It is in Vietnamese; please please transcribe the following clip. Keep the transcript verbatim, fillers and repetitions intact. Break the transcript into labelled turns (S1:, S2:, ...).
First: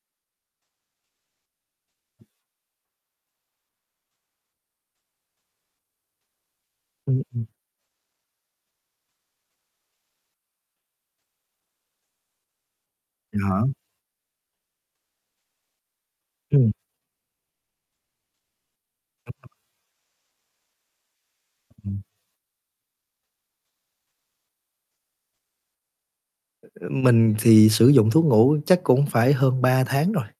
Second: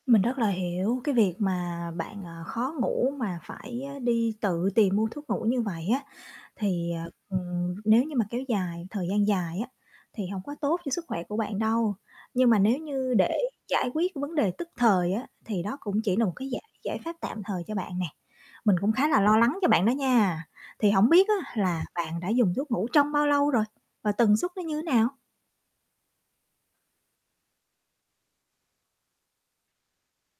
S1: Mình rất là hiểu cái việc mà bạn, ờ, khó ngủ mà phải á đi tự tìm mua thuốc ngủ như vậy á, thì, à,
S2: Ừm, ừm.
S1: ừm, nếu như mà kéo dài thời gian dài á thì hông có tốt cho sức khỏe của bạn đâu. Nhưng mà nếu như để
S2: Vậy hả?
S1: giải quyết cái vấn đề tức thời á, thì đó cũng chỉ là một cái giải
S2: Ừm.
S1: giải pháp tạm thời cho bạn nè. Mình cũng khá là lo lắng cho bạn đó nha. Thì hổng biết á là
S2: Ừm.
S1: bạn đã dùng thuốc ngủ trong bao lâu rồi và tần suất nó như thế nào?
S2: Ơ, mình thì sử dụng thuốc ngủ chắc cũng phải hơn ba tháng rồi.